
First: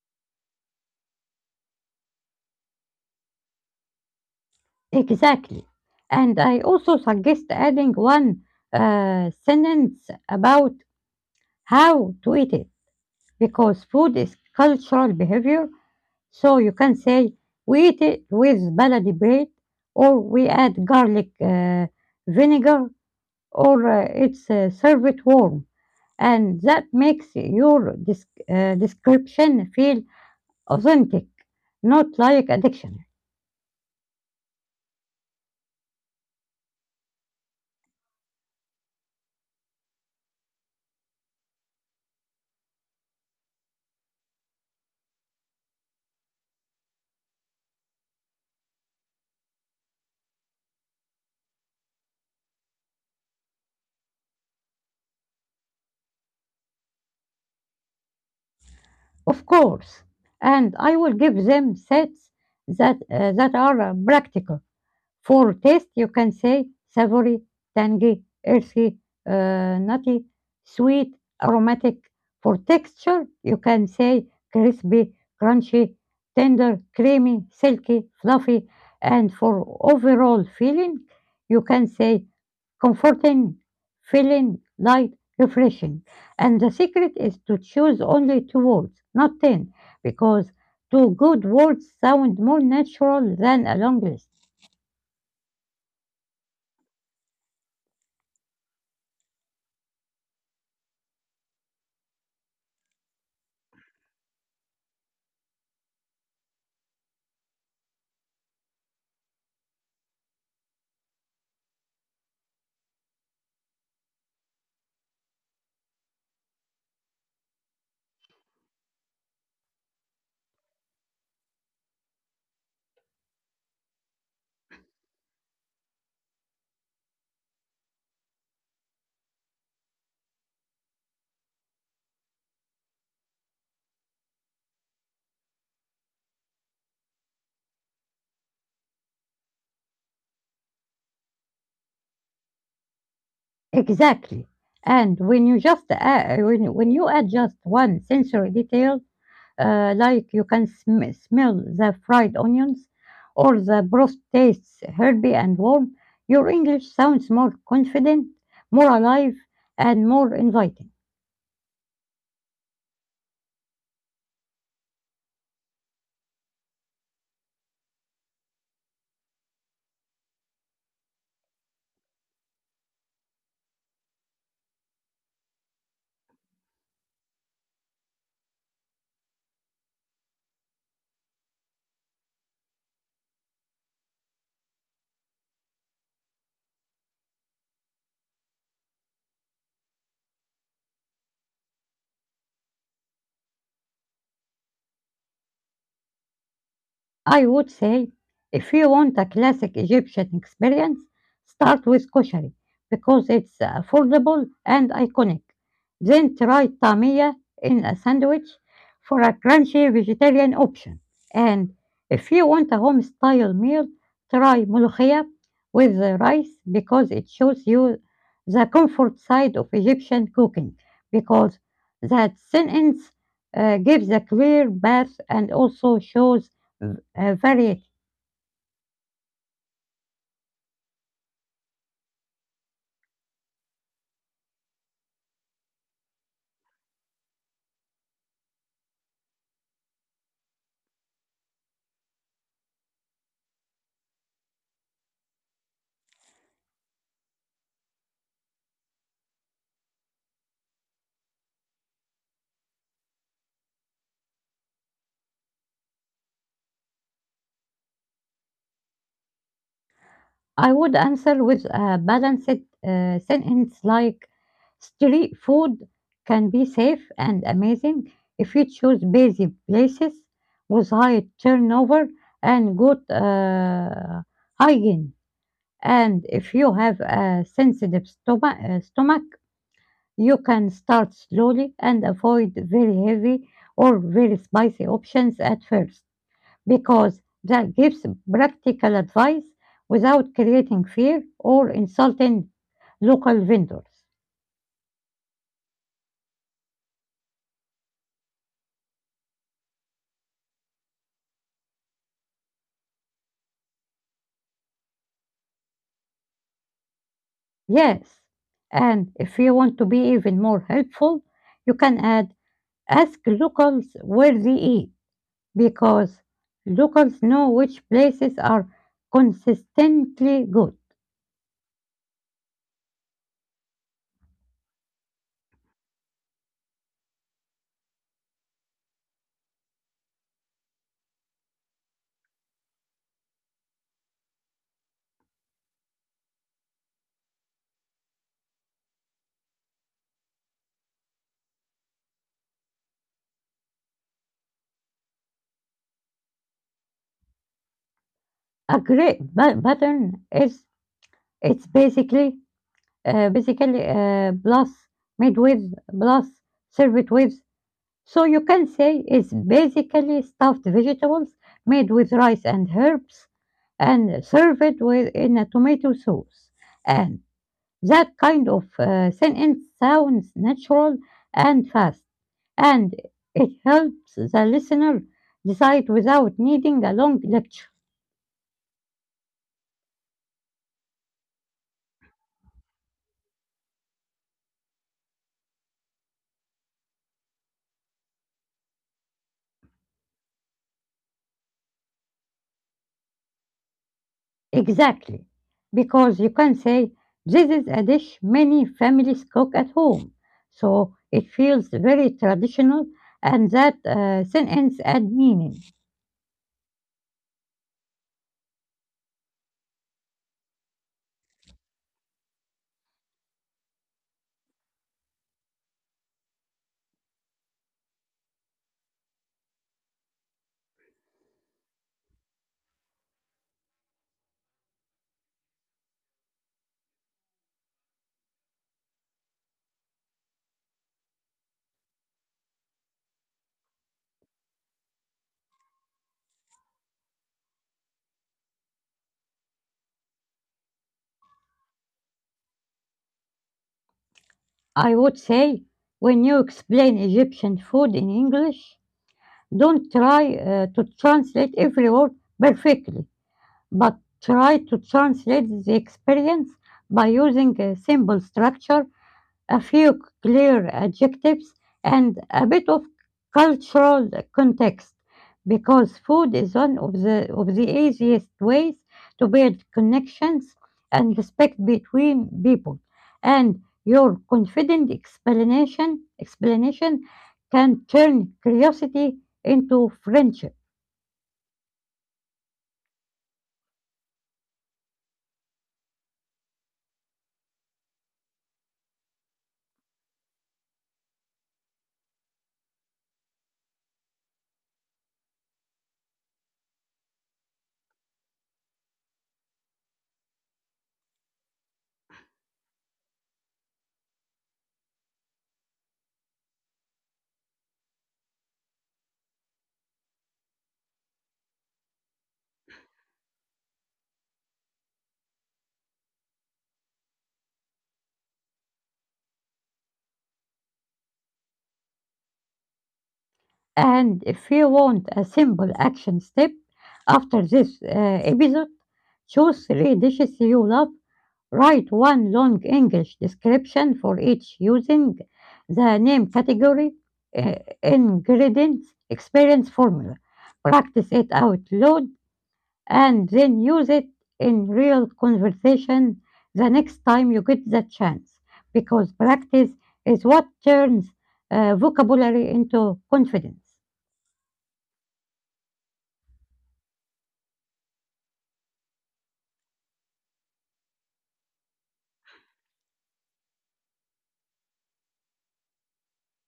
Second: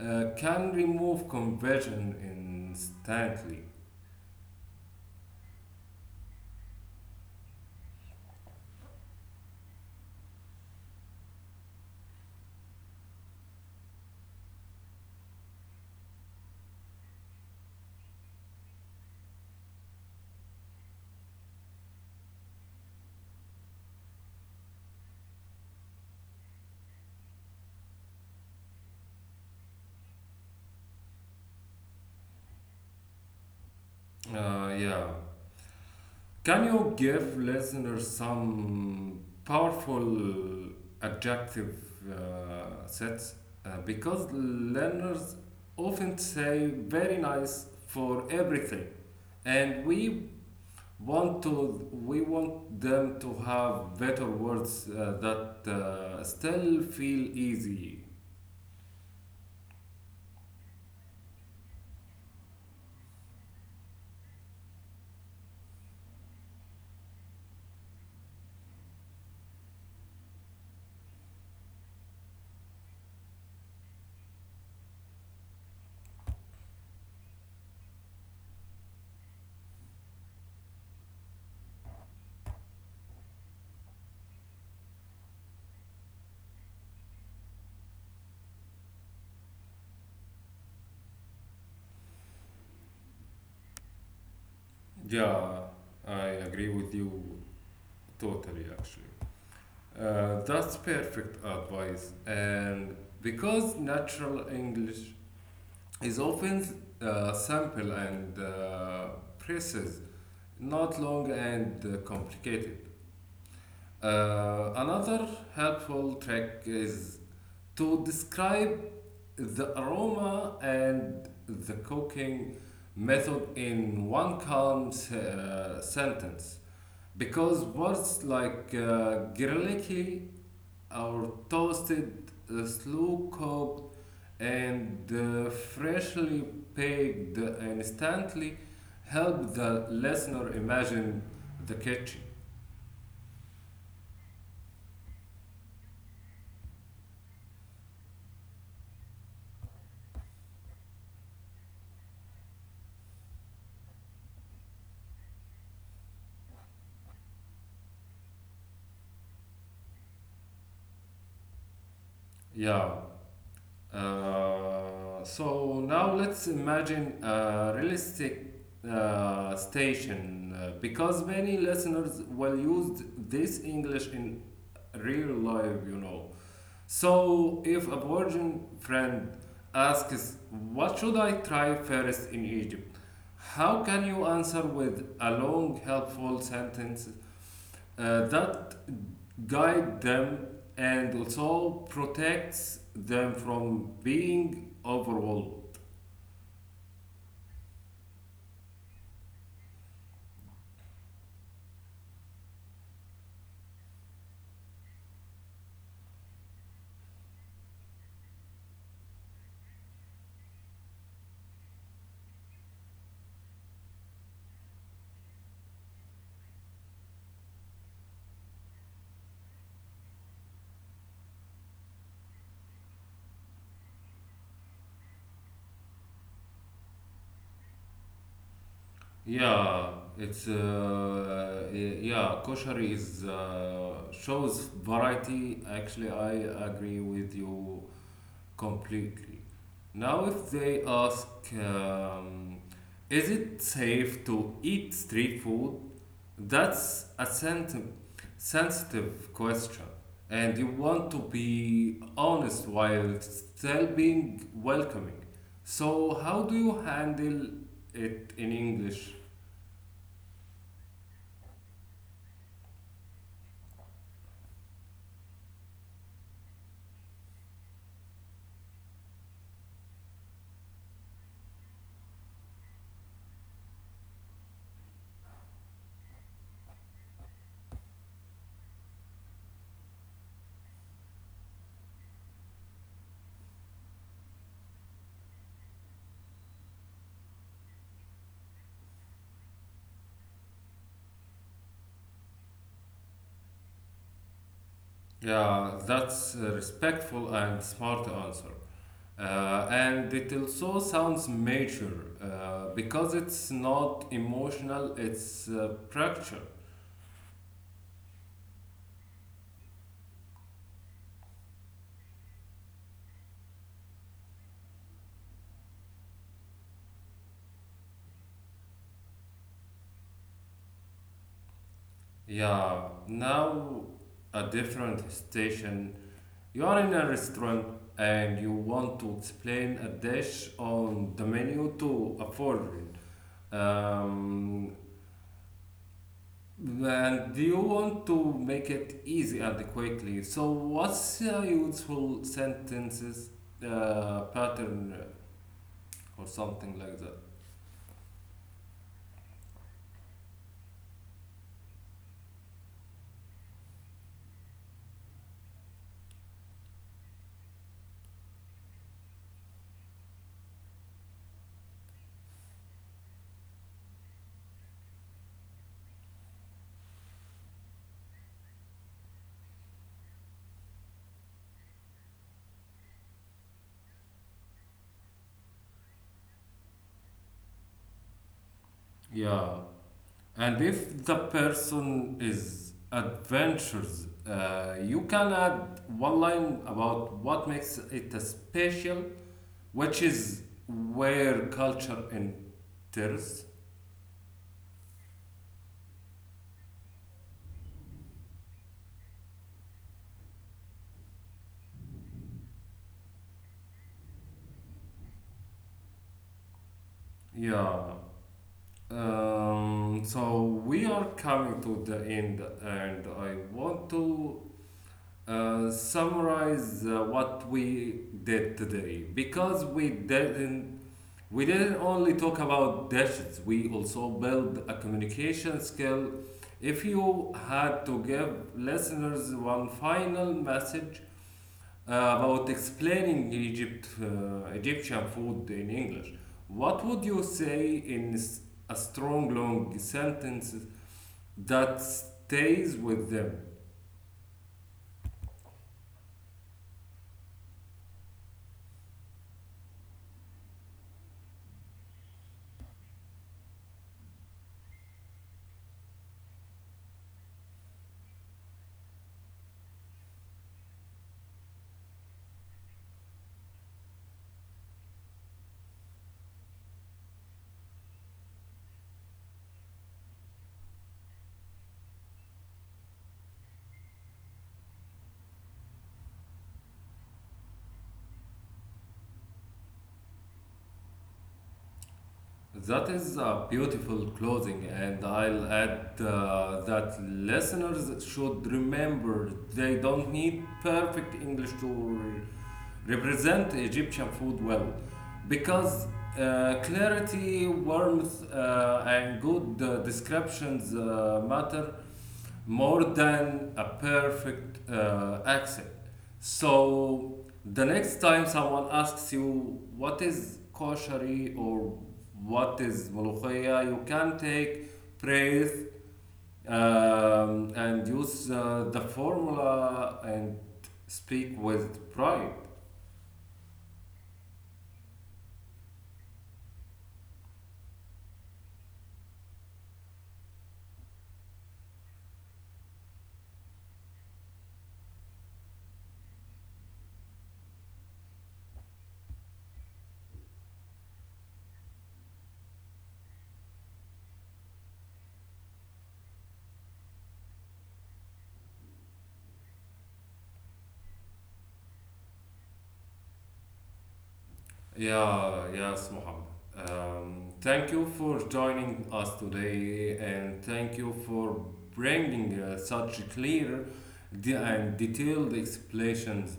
S1: can remove conversion instantly.
S2: Exactly. And I also suggest adding one sentence about how to eat it, because food is cultural behavior. So you can say, we eat it with baladi bread, or we add garlic, vinegar, or it's served warm. And that makes your description feel authentic, not like a dictionary.
S1: Yeah. Can you give listeners some powerful adjective sets? Because learners often say very nice for everything, and we want them to have better words that still feel easy.
S2: Of course. And I will give them sets that are practical. For taste, you can say savory, tangy, earthy, nutty, sweet, aromatic. For texture, you can say crispy, crunchy, tender, creamy, silky, fluffy. And for overall feeling, you can say comforting, filling, light, refreshing. And the secret is to choose only two words, not ten, because two good words sound more natural than a long list.
S1: Yeah, I agree with you totally. Actually. That's perfect advice. And because natural English is often simple and precise, not long and complicated. Another helpful trick is to describe the aroma and the cooking method in one calm sentence because words like garlicky, our toasted, slow cooked, and freshly baked instantly help the listener imagine the kitchen.
S2: Exactly. And when you add just one sensory detail, like you can smell the fried onions or the broth tastes herby and warm, your English sounds more confident, more alive, and more inviting.
S1: Yeah. So now let's imagine a realistic station because many listeners will use this English in real life, you know. So, if a virgin friend asks, what should I try first in Egypt? How can you answer with a long, helpful sentence that guide them and also protects them from being overwhelmed?
S2: I would say if you want a classic Egyptian experience, start with koshari because it's affordable and iconic. Then try tamia in a sandwich for a crunchy vegetarian option. And if you want a home style meal, try molokhia with the rice because it shows you the comfort side of Egyptian cooking, because that sentence gives a clear bath and also shows vary.
S1: Yeah, it's yeah, kosher is shows variety. Actually, I agree with you completely. Now, if they ask, um, is it safe to eat street food? That's a sensitive question. And you want to be honest while still being welcoming. So, how do you handle it in English?
S2: I would answer with a balanced sentence like street food can be safe and amazing if you choose busy places with high turnover and good hygiene. And if you have a sensitive stomach, you can start slowly and avoid very heavy or very spicy options at first, because that gives practical advice without creating fear or insulting local vendors.
S1: Yeah, that's a respectful and smart answer. And it also sounds mature because it's not emotional, it's structure.
S2: Yes, and if you want to be even more helpful, you can add ask locals where they eat, because locals know which places are consistently good.
S1: Yeah, now a different station. You are in a restaurant and you want to explain a dish on the menu to a foreigner. Um, and you want to make it easy and quickly. So, what's a useful sentences pattern or something like that?
S2: A great pattern is it's basically plus made with plus serve it with. So you can say it's basically stuffed vegetables made with rice and herbs and served with in a tomato sauce. And that kind of sentence sounds natural and fast, and it helps the listener decide without needing a long lecture.
S1: Yeah, and if the person is adventurous, you can add one line about what makes it a special, which is where culture enters.
S2: Exactly, because you can say this is a dish many families cook at home, so it feels very traditional, and that sentence add meaning.
S1: Yeah. So we are coming to the end, and I want to summarize what we did today because we didn't only talk about dishes, we also build a communication skill. If you had to give listeners one final message about explaining Egyptian food in English, what would you say in a strong, long sentence that stays with them?
S2: I would say when you explain Egyptian food in English, don't try to translate every word perfectly, but try to translate the experience by using a simple structure, a few clear adjectives, and a bit of cultural context, because food is one of the easiest ways to build connections and respect between people. And your confident explanation can turn curiosity into friendship.
S1: That is a beautiful closing, and I'll add that listeners should remember they don't need perfect English to represent Egyptian food well, because clarity, warmth, and good descriptions matter more than a perfect accent. So the next time someone asks you what is koshari or what is molokhia, you can take praise and use the formula and speak with pride.
S2: And if you want a simple action step after this episode, choose three dishes you love. Write one long English description for each using the name, category, uh, ingredients, experience formula. Practice it out loud and then use it in real conversation the next time you get the chance, because practice is what turns vocabulary into confidence.
S1: Yeah, yes, Muhammad. Thank you for joining us today and thank you for bringing such clear and detailed explanations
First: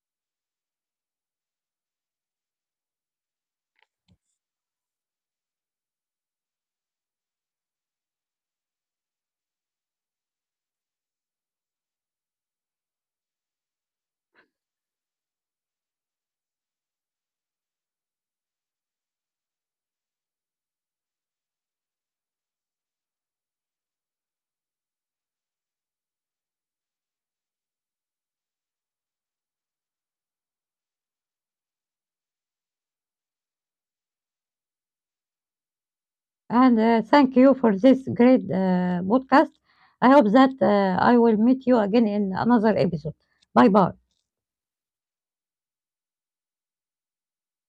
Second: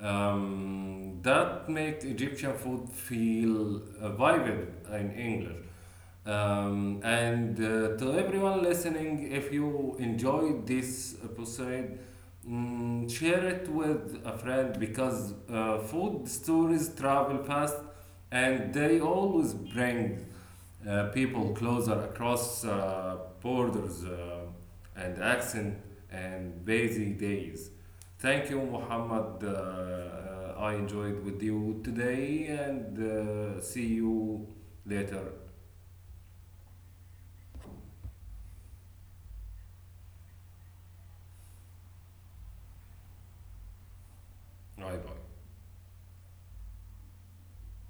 S1: that make Egyptian food feel vivid in English. And to everyone listening, if you enjoyed this episode, mm, share it with a friend because food stories travel fast and they always bring people closer across borders, and accent and busy days. Thank you, Muhammad. I enjoyed with you today and see you later.
S2: And thank you for this great podcast. I hope that I will meet you again in another episode. Bye bye.
S1: Bye bye.